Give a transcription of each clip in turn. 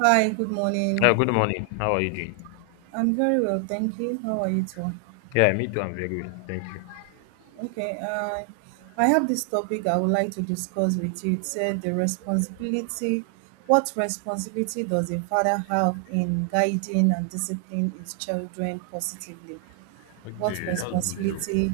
Hi, good Yeah, morning. good morning. How are you doing? I'm very well, thank you. How are you too? Yeah, me too. I'm very well. Thank you. Okay, I have this topic I would like to discuss with you. It said the responsibility, what responsibility does a father have in guiding and disciplining his children positively? What Okay, that's good though. responsibility,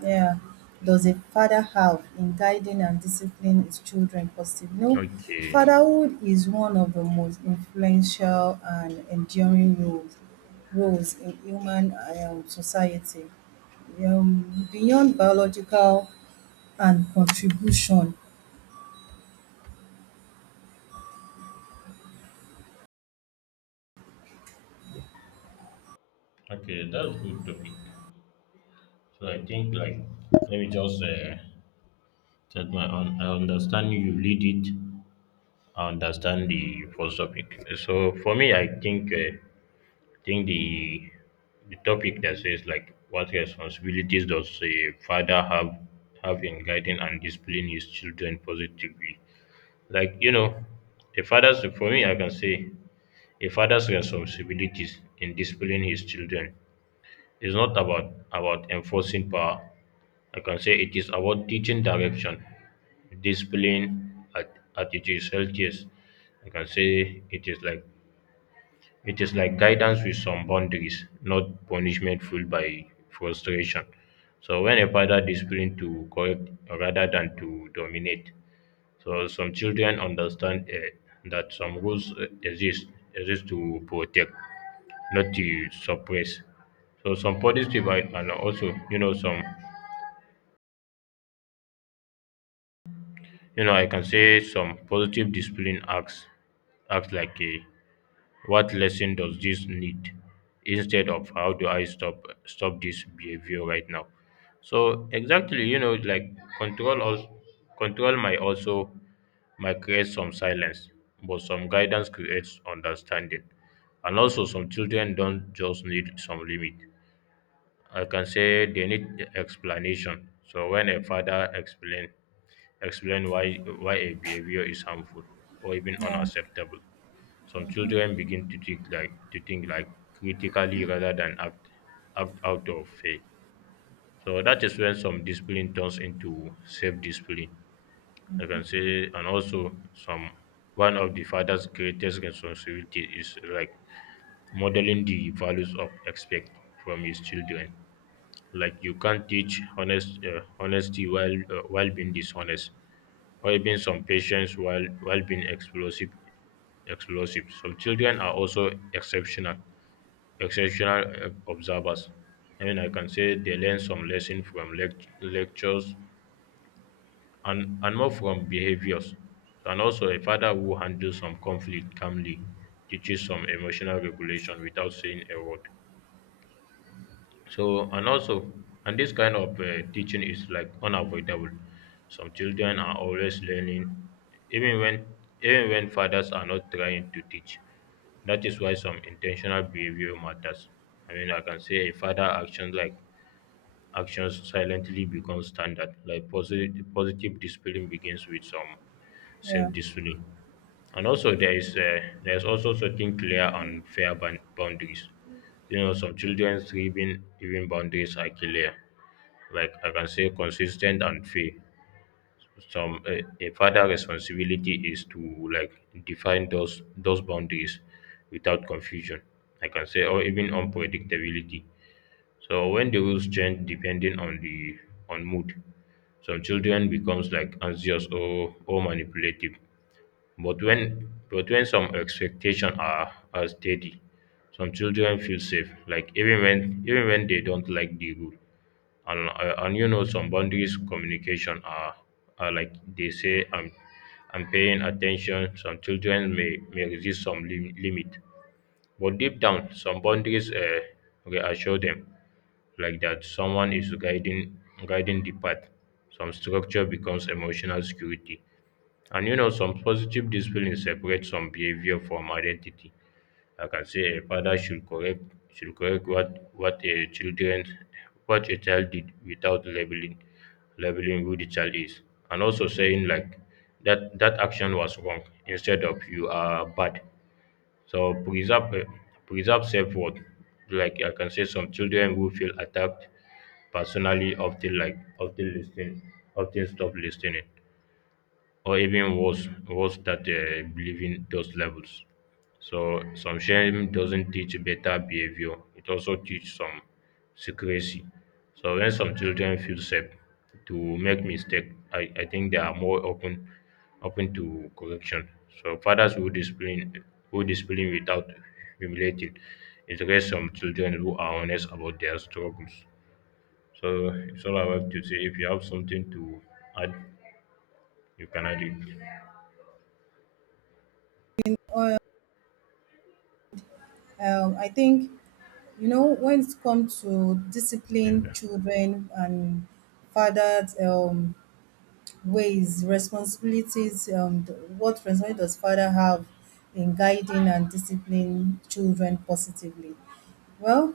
yeah, does a father have in guiding and disciplining his children positively? No. Okay. Fatherhood is one of the most influential and enduring roles in human society. Beyond biological and contribution. Okay, that's good topic. So I think like let me just set my own I understand you lead it. I understand the first topic. So for me I think the topic that says like what responsibilities does a father have in guiding and disciplining his children positively like you know a father's for me I can say a father's responsibilities in disciplining his children is not about enforcing power. I can say it is about teaching direction, discipline, attitudes, healthiest. I can say it is like guidance with some boundaries, not punishment fueled by frustration. So when a father discipline to correct rather than to dominate, so some children understand that some rules exist to protect, not to suppress. So some positive and also you know some you know I can say some positive discipline acts like a what lesson does this need instead of how do I stop this behavior right now? So exactly, you know, like control also control might also might create some silence, but some guidance creates understanding. And also some children don't just need some limit. I can say they need explanation. So when a father explain why a behavior is harmful or even Yeah, unacceptable some children begin to think like critically rather than act out of fear. So that is when some discipline turns into self-discipline. I can say, and also some one of the father's greatest responsibility is like modeling the values of expect from his children like you can't teach honest honesty while being dishonest or being some patience while being explosive some children are also exceptional observers I mean I can say they learn some lesson from lectures and more from behaviors and also a father who handles some conflict calmly teaches some emotional regulation without saying a word. So, and also, and this kind of teaching is like unavoidable. Some children are always learning, even when even when fathers are not trying to teach. That is why some intentional behavior matters. I mean, I can say a father action like actions silently become standard. Like positive discipline begins with some yeah. self-discipline, and also there is also setting clear and fair boundaries. You know, some children's even boundaries are clear. Like I can say, consistent and fair some a father responsibility is to like define those boundaries without confusion I can say or even unpredictability so when the rules change depending on the on mood some children becomes like anxious or manipulative but when some expectations are steady, some children feel safe. Like even when they don't like the rule, and you know some boundaries communication are like they say I'm paying attention. Some children may resist some limit, but deep down some boundaries reassure them like that someone is guiding the path. Some structure becomes emotional security, and you know, some positive discipline separates some behavior from identity. Like I say, a father should correct what a children what a child did without labeling who the child is, and also saying like that that action was wrong instead of you are bad. So preserve preserve self worth. Like I can say, some children who feel attacked personally often like often stop listening or even worse that believing those levels. So some shame doesn't teach better behavior; it also teaches some secrecy. So when some children feel safe to make mistake, I think they are more open to correction. So fathers who discipline without humiliating it raise some children who are honest about their struggles. So it's all I have to say. If you have something to add, you can add it. Or, I think, you know, when it comes to discipline Yeah. children and fathers, ways, responsibilities, what responsibility does father have in guiding and disciplining children positively? Well,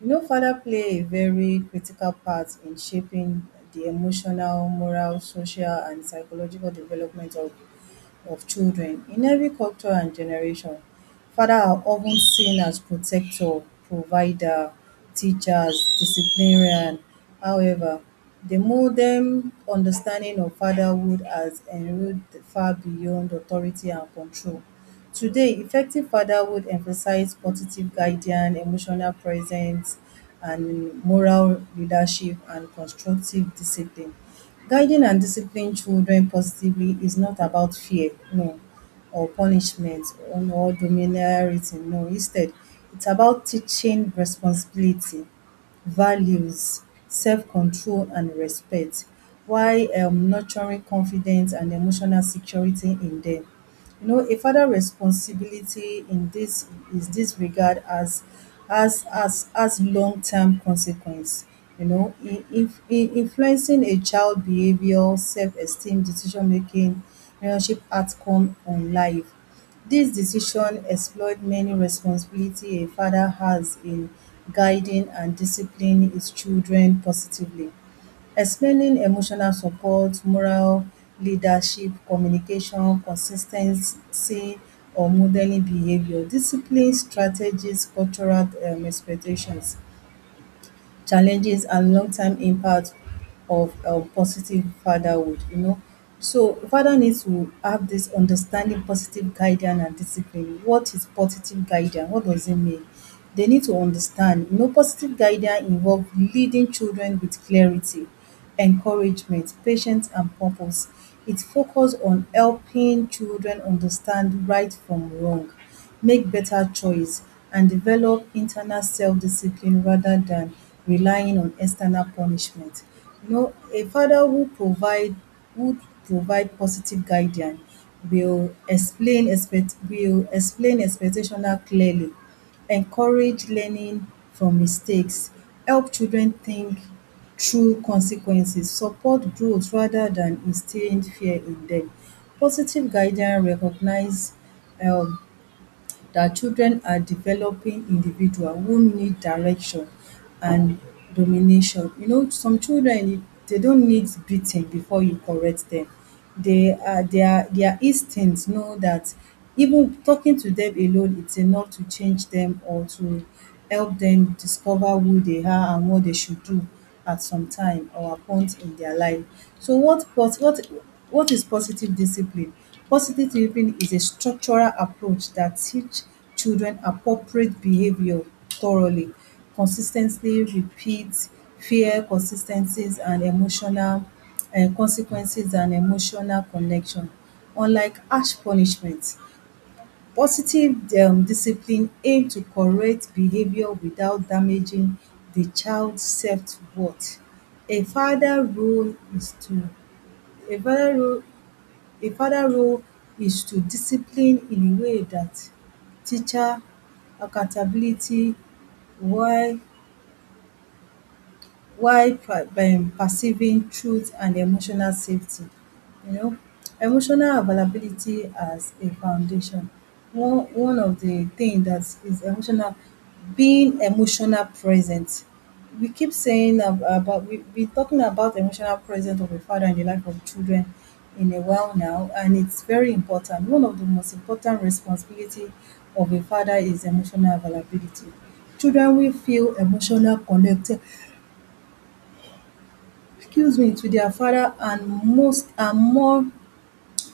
you know, father play a very critical part in shaping the emotional, moral, social, and psychological development of children in every culture and generation. Fathers are often seen as protector, provider, teachers, disciplinarian. However, the modern understanding of fatherhood has enrolled far beyond authority and control. Today, effective fatherhood emphasizes positive guidance, emotional presence and moral leadership and constructive discipline. Guiding and disciplining children positively is not about fear, no, or punishment or domineering, no. Instead, it's about teaching responsibility, values, self-control and respect while nurturing confidence and emotional security in them. You know, a father responsibility in this regard, as long term consequence. You know, in influencing a child behaviour, self-esteem, decision making, relationship outcome on life. This decision explored many responsibility a father has in guiding and disciplining his children positively, explaining emotional support, moral leadership, communication, consistency or modeling behavior, discipline strategies, cultural expectations, challenges and long-term impact of positive fatherhood, you know. So father needs to have this understanding positive guidance and discipline. What is positive guidance? What does it mean? They need to understand, you know, positive guidance involve leading children with clarity, encouragement, patience and purpose. It focus on helping children understand right from wrong, make better choice and develop internal self-discipline rather than relying on external punishment. You know, a father who provide would provide positive guidance will explain expect will explain expectation clearly, encourage learning from mistakes, help children think through consequences, support growth rather than instilling fear in them. Positive guidance recognize um that children are developing individual who need direction and domination. You know, some children they don't need beating before you correct them. They are their instincts know that even talking to them alone it's enough to change them or to help them discover who they are and what they should do at some time or a point in their life. So what is positive discipline? Positive discipline is a structural approach that teach children appropriate behavior thoroughly, consistently repeat fear consistencies and emotional consequences and emotional connection. Unlike harsh punishment, positive discipline aim to correct behavior without damaging the child's self-worth. A father role is to, a father role a father role is to discipline in a way that teacher accountability while perceiving truth and emotional safety. You know, emotional availability as a foundation. One of the thing that is emotional, being emotional present. We keep saying about, we talking about emotional presence of a father in the life of children in a while now, and it's very important. One of the most important responsibility of a father is emotional availability. Children will feel emotional connected, excuse me, to their father and most are more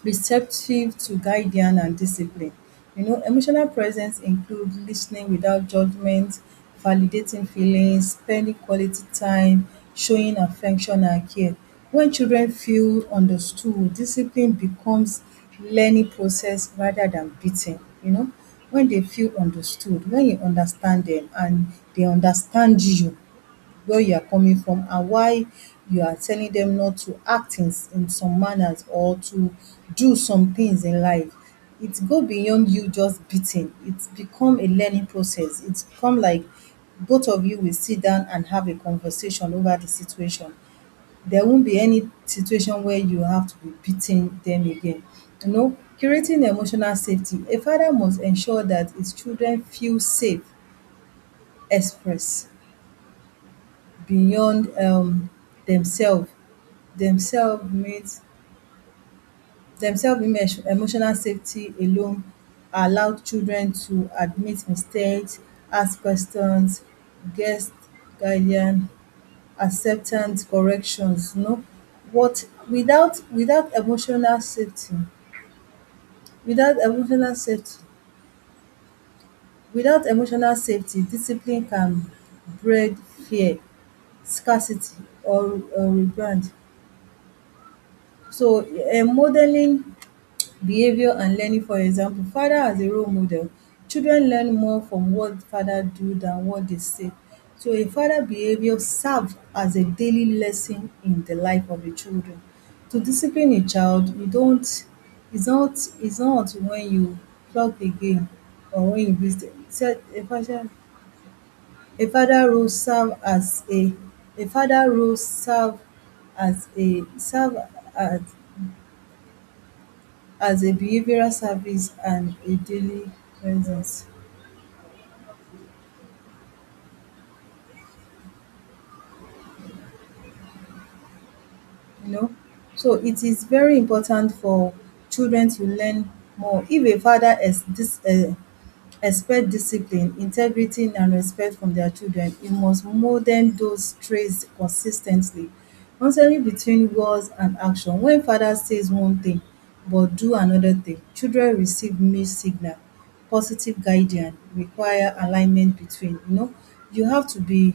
receptive to guidance and discipline. You know, emotional presence includes listening without judgment, validating feelings, spending quality time, showing affection and care. When children feel understood, discipline becomes learning process rather than beating, you know. When they feel understood, when you understand them and they understand you, where you are coming from and why you are telling them not to act in some manners or to do some things in life. It go beyond you just beating. It's become a learning process. It's become like both of you will sit down and have a conversation over the situation. There won't be any situation where you have to be beating them again. You know, creating emotional safety. A father must ensure that his children feel safe, express beyond Demself Demself demself emotional safety alone allow children to admit mistakes, ask questions, get guidance, acceptance corrections, you know. But without emotional safety, without emotional safety discipline can breed fear, scarcity or rebrand. So, modeling behavior and learning, for example, father as a role model. Children learn more from what father do than what they say. So, a father behavior serve as a daily lesson in the life of the children. To discipline a child, you don't, it's not it's not when you plug the game or when you beat them. So, a father role serve as a a father role serve serve as as a behavioral service and a daily presence, you know. So it is very important for children to learn more if a father ex dis expect discipline, integrity and respect from their children, he must mold them those traits consistently. Ten tly Between words and action, when father says one thing but do another thing, children receive mixed signal. Positive guidance require alignment between, you know, you have to be,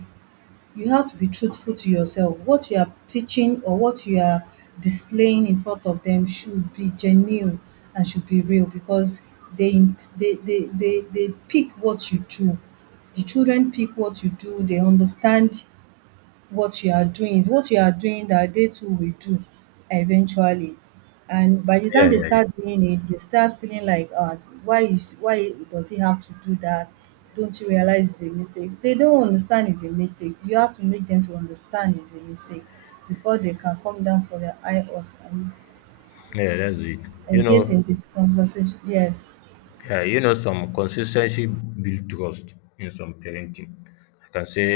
truthful to yourself. What you are teaching or what you are displaying in front of them should be genuine and should be real, because they they pick what you do. The children pick what you do, they understand what you are doing is what you are doing that they too will do eventually. And by the time Yeah, they yeah, start doing it, you start feeling like, "Ah, why does he have to do that? Don't you realize it's a mistake?" They don't understand it's a mistake. You have to make them to understand it's a mistake before they can come down for their eye us and yeah. Yeah, that's it. You engage in know, this conversation. Yes. yeah, you know, some consistency build trust in some parenting. I can say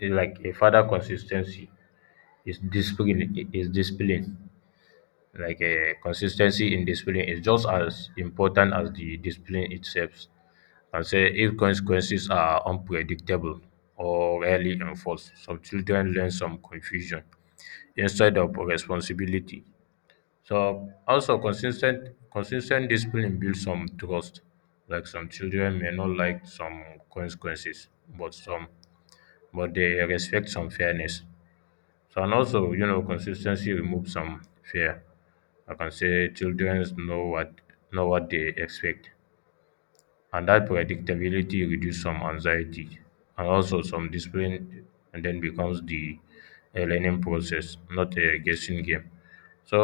like a father consistency is discipline is discipline. Like a consistency in discipline is just as important as the discipline itself. And say if consequences are unpredictable or rarely enforced, some children learn some confusion instead of responsibility. So also consistent discipline builds some trust. Like some children may not like some consequences, but some but they respect some fairness. So and also, you know, consistency removes some fear. I can say children know what they expect and that predictability reduce some anxiety and also some discipline and then becomes the a learning process not a guessing game so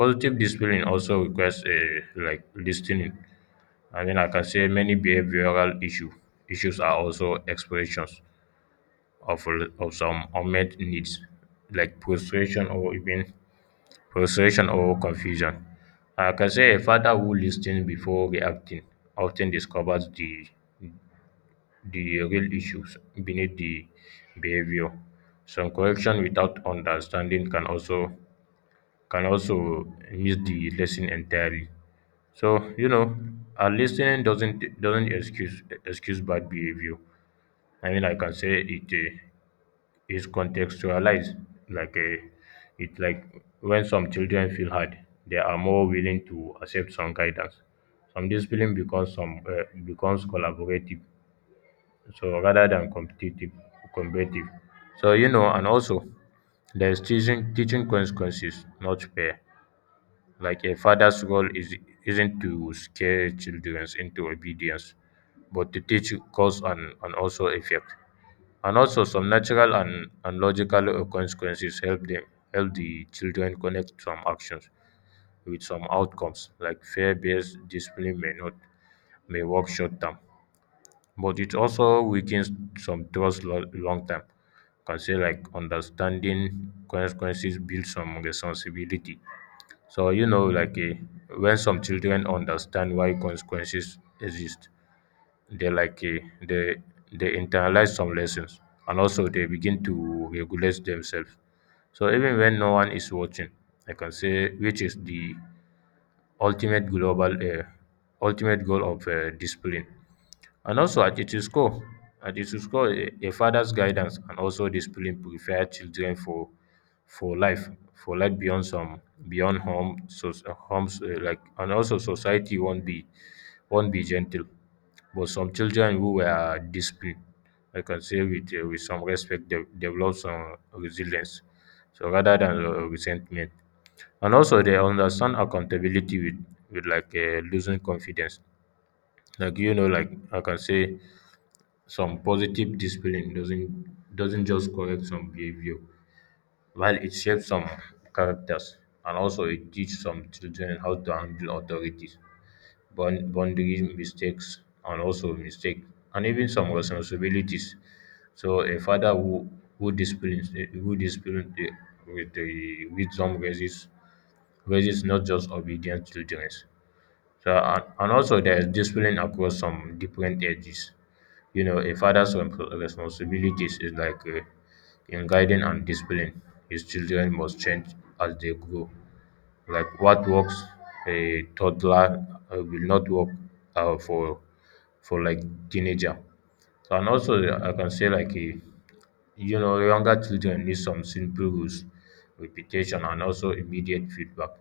positive discipline also requires a like listening I mean I can say many behavioral issues are also expressions of of some unmet needs like frustration or even frustration or confusion I can say a father who listens before reacting often discovers the real issues beneath the behavior. Some correction without understanding can also miss the lesson entirely. So you know, our listening doesn't excuse bad behavior. I mean, like I can say it is contextualized. Like it like when some children feel hard, they are more willing to accept some guidance. Some discipline becomes some becomes collaborative so rather than competitive so you know and also there's teaching consequences not fair like a father's role is isn't to scare children into obedience but to teach cause and also effect and also some natural and logical consequences help them help the children connect some actions with some outcomes like fear-based discipline may not may work short term but it also weakens some trust long term. Can say like understanding consequences builds some responsibility. So you know, like when some children understand why consequences exist, they like they they internalize some lessons, and also they begin to regulate themselves. So even when no one is watching, I can say which is the ultimate global ultimate goal of discipline. And also at its core, a father's guidance and also discipline prepare children for life, for life beyond some beyond home, so homes like and also society won't be gentle. But some children who were disciplined, I can say with some respect, they develop some resilience, so rather than resentment. And also they understand accountability with like losing confidence. Like you know, like I can say some positive discipline doesn't just correct some behavior while it shapes some characters and also it teaches some children how to handle authorities boundaries mistakes and also mistake and even some responsibilities so a father who disciplines with the wisdom raises not just obedient children so and also there is discipline across some different ages you know, a father's responsibilities is like in guiding and discipline. His children must change as they grow. Like what works a toddler will not work uh, for for like teenager. So, and also I can say like you know younger children need some simple rules, repetition, and also immediate feedback.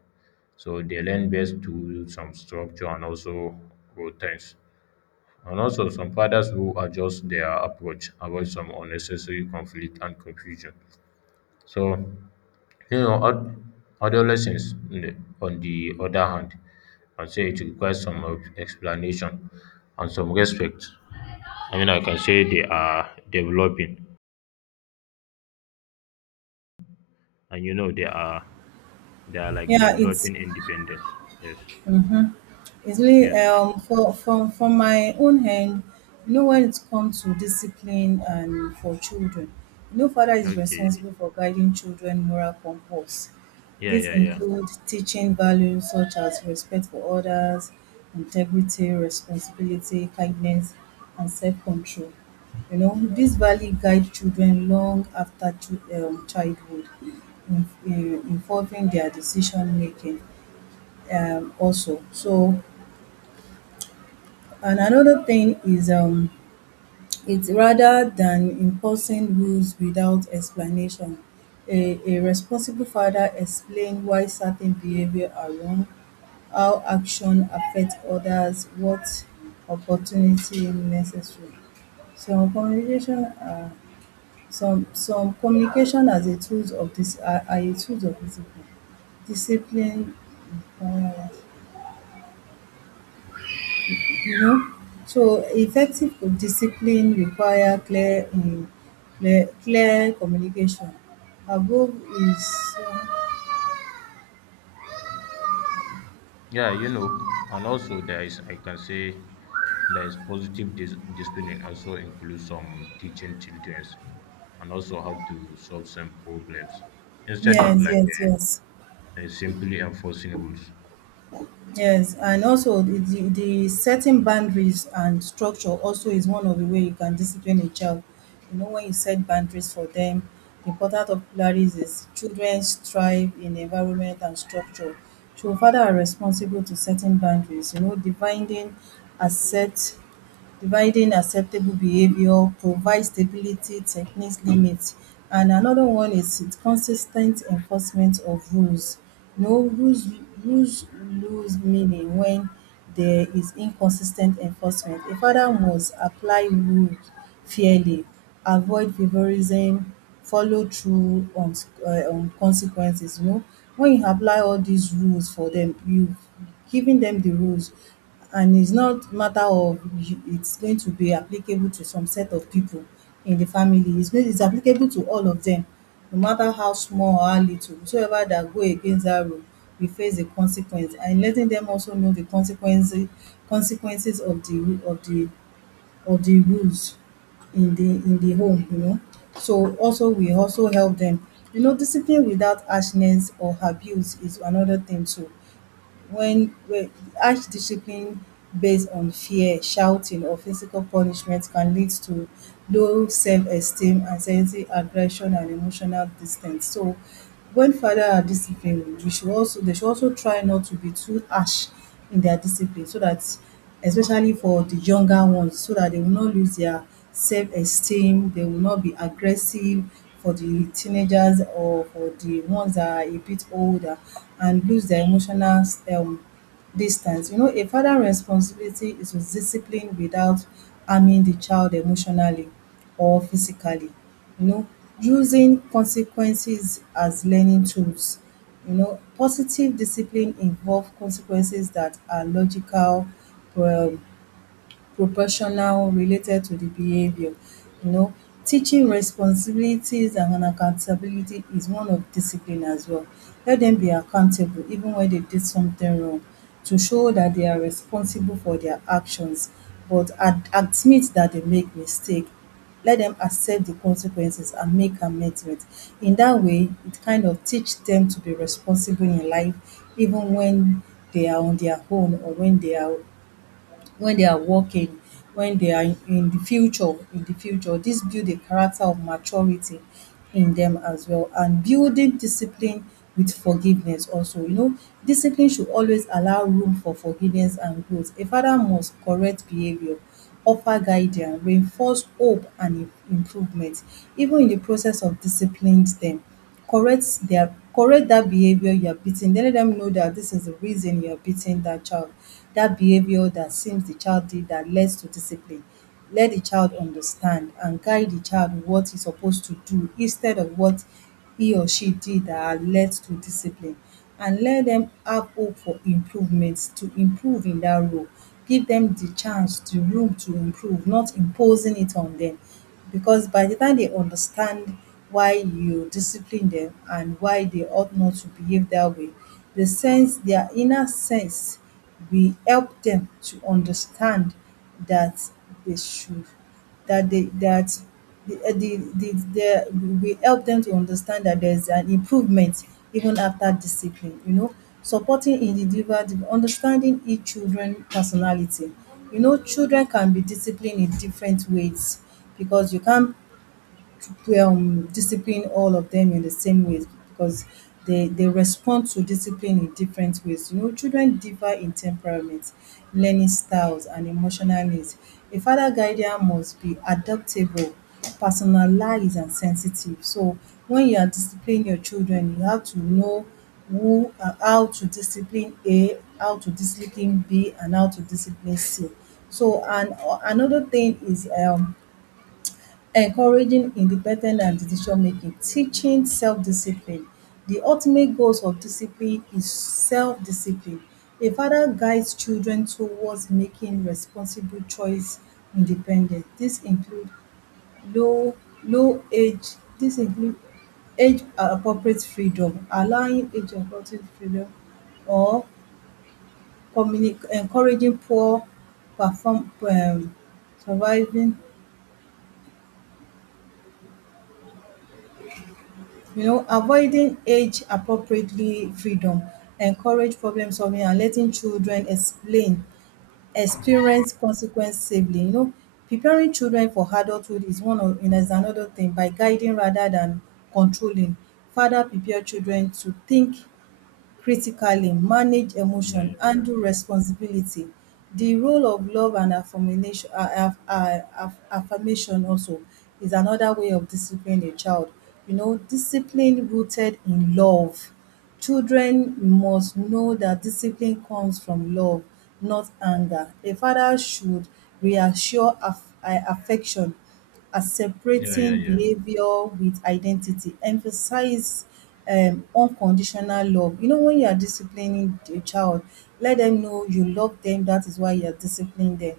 So they learn best to some structure and also routines. And also, some fathers who adjust their approach, avoid some unnecessary conflict and confusion. So, you know, adolescents, on the other hand, can say it requires some of explanation and some respect. I mean, I can say they are developing, and you know, they are like Yeah, it's developing independence. Yes, easily, yes, and for from my own hand, you know, when it comes to discipline and for children, you know, father is okay, responsible for guiding children moral compass. yeah, This yeah, yeah. include teaching values such as respect for others, integrity, responsibility, kindness, and self-control. You know, these values guide children long after childhood, involving their decision making, also. So, and another thing is, it's rather than imposing rules without explanation. A responsible father explains why certain behavior are wrong, how action affect others, what opportunity necessary. Some communication are some communication as a tools of this are a tools of discipline. Discipline uh, you know. So effective discipline require clear communication. Above is Yeah, you know, and also there is, I can say, there is positive discipline also includes some teaching children and also how to solve some problems instead of yes, like yes, yes. Simply enforcing rules. Yes, and also the setting boundaries and structure also is one of the way you can discipline a child. You know, when you set boundaries for them, the important of boundaries is children thrive in environment and structure. So father are responsible to setting boundaries, you know, dividing assets, dividing acceptable behavior, provide stability, techniques limits, and another one is consis ten enforcement of rules. No, rules lose meaning when there is inconsistent enforcement. A father must apply rules fairly, avoid favorism, follow through on, on consequences, you know. When you apply all these rules for them, you giving them the rules, and it's not matter of it's going to be applicable to some set of people in the family, it's going, it's applicable to all of them no matter how small or how little, whosoever that go against that rule will face the consequence, and letting them also know the consequences, of the of the rules in the home, you know. So also we also help them, you know, discipline without harshness or abuse is another thing too. When, harsh discipline based on fear, shouting, or physical punishment can lead to low self-esteem, anxiety, aggression, and emotional distance. So when father are disciplined, we should also, they should also try not to be too harsh in their discipline, so that, especially for the younger ones, so that they will not lose their self-esteem, they will not be aggressive, for the teenagers or for the ones that are a bit older, and lose their emotional um distance. You know, a father responsibility is to discipline without harming the child emotionally or physically. You know, using consequences as learning tools. You know, positive discipline involve consequences that are logical, um proportional, related to the behavior. You know, teaching responsibilities and accountability is one of discipline as well. Let them be accountable even when they did something wrong, to show that they are responsible for their actions, but ad admit that they make mistake. Let them accept the consequences and make amendment. In that way, it kind of teach them to be responsible in life even when they are on their own or when they are working, when they are in the future. This build a character of maturity in them as well. And building discipline with forgiveness also. You know, discipline should always allow room for forgiveness and growth. A father must correct behavior, offer guidance, reinforce hope and im improvement even in the process of disciplining them correct their correct that behavior you are beating. Then let them know that this is the reason you are beating that child, that behavior that seems the child did that leads to discipline. Let the child understand and guide the child what he's supposed to do instead of what he or she did that led to discipline, and let them have hope for improvements to improve in that role. Give them the chance, the room to improve, not imposing it on them, because by the time they understand why you discipline them and why they ought not to behave that way, the sense, their inner sense, will help them to understand that they should, that they that the we help them to understand that there's an improvement even after discipline. You know, supporting individual, understanding each children personality. You know, children can be disciplined in different ways because you can't discipline all of them in the same ways because they respond to discipline in different ways. You know, children differ in temperament, learning styles, and emotional needs. A father guardian must be adaptable, personalized, and sensitive. So, when you are disciplining your children, you have to know who how to discipline A, how to discipline B, and how to discipline C. So, and another thing is, encouraging independent and decision-making, teaching self-discipline. The ultimate goals of discipline is self-discipline. A father guides children towards making responsible choice independent. This include low low age this include age appropriate freedom, allowing age appropriate freedom or communi encouraging poor perform surviving You know, avoiding age appropriately freedom, encourage problem solving and letting children experience consequence safely. You know, preparing children for adulthood is one of is another thing by guiding rather than controlling. Father prepare children to think critically, manage Yeah, emotion, yeah, handle responsibility. The role of love and affirmation, affirmation also, is another way of discipline a child. You know, discipline rooted in love. Children must know that discipline comes from love, not anger. A father should reassure affection as yeah, yeah, separating yeah, behavior with identity. Emphasize unconditional love. You know, when you are disciplining a child, let them know you love them. That is why you are disciplining them.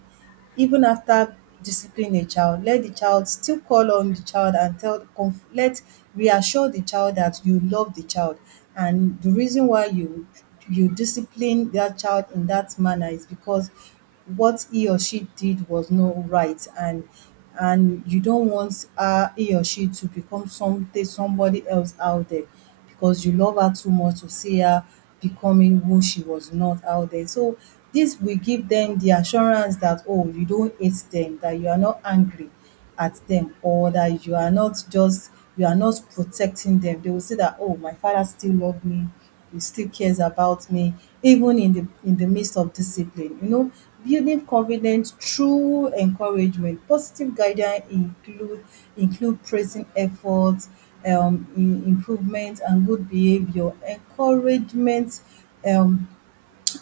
Even after discipline a child, let the child still call on the child and tell conf- let reassure the child that you love the child. And the reason why you discipline that child in that manner is because what he or she did was not right, and you don't want her he or she to become something somebody else out there, because you love her too much to see her becoming who she was not out there. So this will give them the assurance that, oh, you don't hate them, that you are not angry at them, or that you are not just you are not protecting them. They will say that, oh, my father still loves me, he still cares about me, even in the midst of discipline. You know, building confidence through encouragement, positive guidance include praising efforts, improvement and good behavior, encouragement um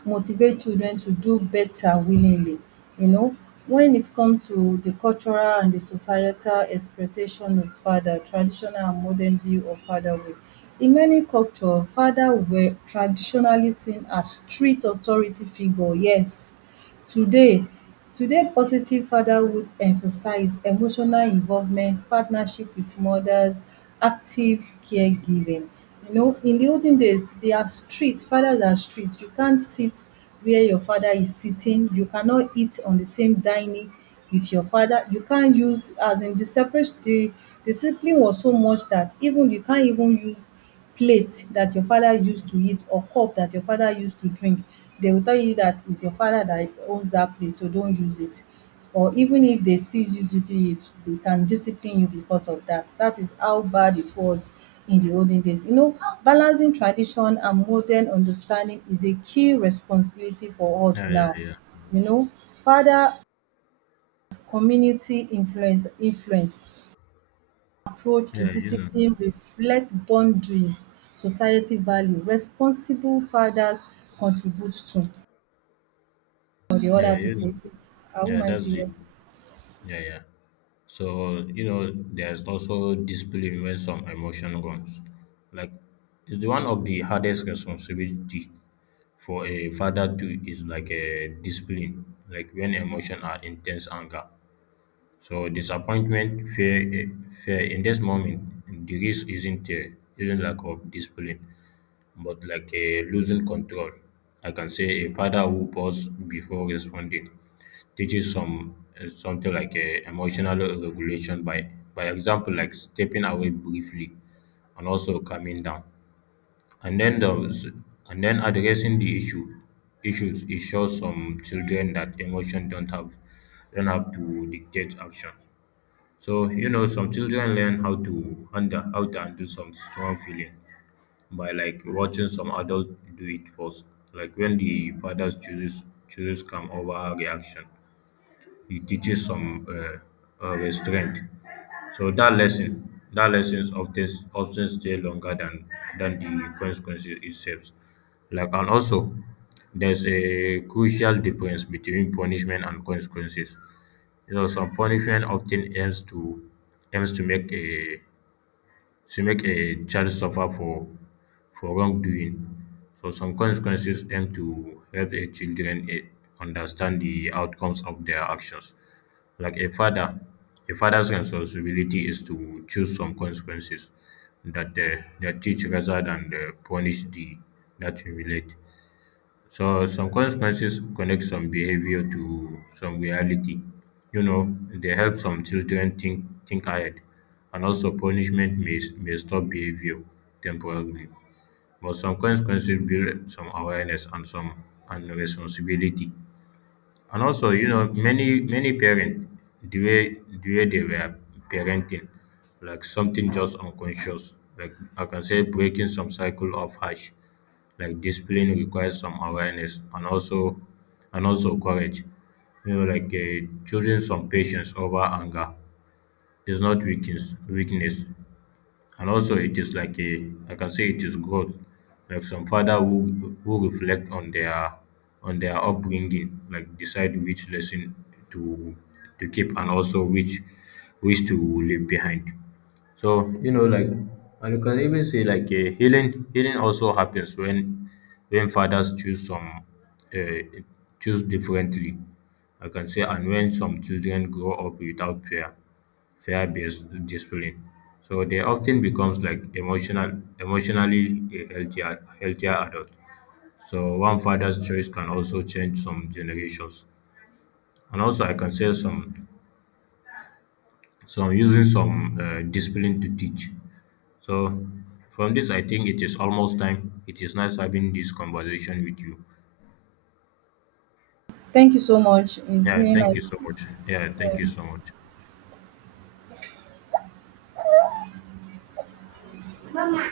motivate children to do better willingly. You know, when it comes to the cultural and the societal expectation of father, traditional and modern view of fatherhood. In many culture, father were traditionally seen as strict authority figure. Yes, today today positive fatherhood emphasize emotional involvement, partnership with mothers, active caregiving. You know, in the olden days, they are strict. Fathers are strict. You can't sit where your father is sitting, you cannot eat on the same dining with your father, you can't use, as in, the separate, the discipline was so much that even you can't even use plate that your father used to eat, or cup that your father used to drink. They will tell you that it's your father that owns that plate, so don't use it. Or even if they see you using it, they can discipline you because of that. That is how bad it was in the olden days. You know, balancing tradition and modern understanding is a key responsibility for us yeah, now. yeah, yeah, You know, father community influence approach to yeah, yeah, you know, discipline reflects boundaries, society value. Responsible fathers contribute to. Or the other yeah, to you say know. it. I won't Yeah, mind to that's it. hear. Yeah, yeah. So, you know, there's also discipline when some emotion runs. Like, it's the one of the hardest responsibility for a father to is like a discipline, like when emotion are intense anger. So disappointment, fear, fear in this moment, the risk isn't lack of discipline, but like a losing control. I can say a father who pause before responding teaches some something like emotional regulation by example like stepping away briefly and also calming down and then those and then addressing the issues it shows some children that emotion don't have to dictate action so you know some children learn how to under how to undo some strong feeling by like watching some adults do it first like when the father chooses come over reaction he teaches some of his strength. So that lesson, that lessons often often stay longer than the consequences itself. Like and also, there's a crucial difference between punishment and consequences. You know, some punishment often aims to make a to make a child suffer for wrongdoing. So some consequences aim to help a children understand the outcomes of their actions. Like a father's responsibility is to choose some consequences that that teach rather than punish the that humiliate. So some consequences connect some behavior to some reality. You know, they help some children think ahead, and also punishment may stop behavior temporarily. But some consequences build some awareness and some and responsibility. And also, you know, many parents the way the way they were parenting, like something just unconscious. Like I can say breaking some cycle of harsh. Like discipline requires some awareness and also courage. You know, like choosing some patience over anger is not weakness. And also, it is like a, I can say it is growth. Like some father who reflect on their upbringing, like decide which lesson to to keep and also which to leave behind. So you know, like, and you can even say like a healing. Healing also happens when fathers choose some uh, choose differently. I can say, and when some children grow up without prayer fear-based discipline. So they often becomes like emotional, emotionally a healthier adult. So one father's choice can also change some generations, and also I can say some using some discipline to teach. So from this, I think it is almost time. It is nice having this conversation with you. Thank you so much. It's Yeah, really thank you so nice. much. Yeah, thank you so much. Mama.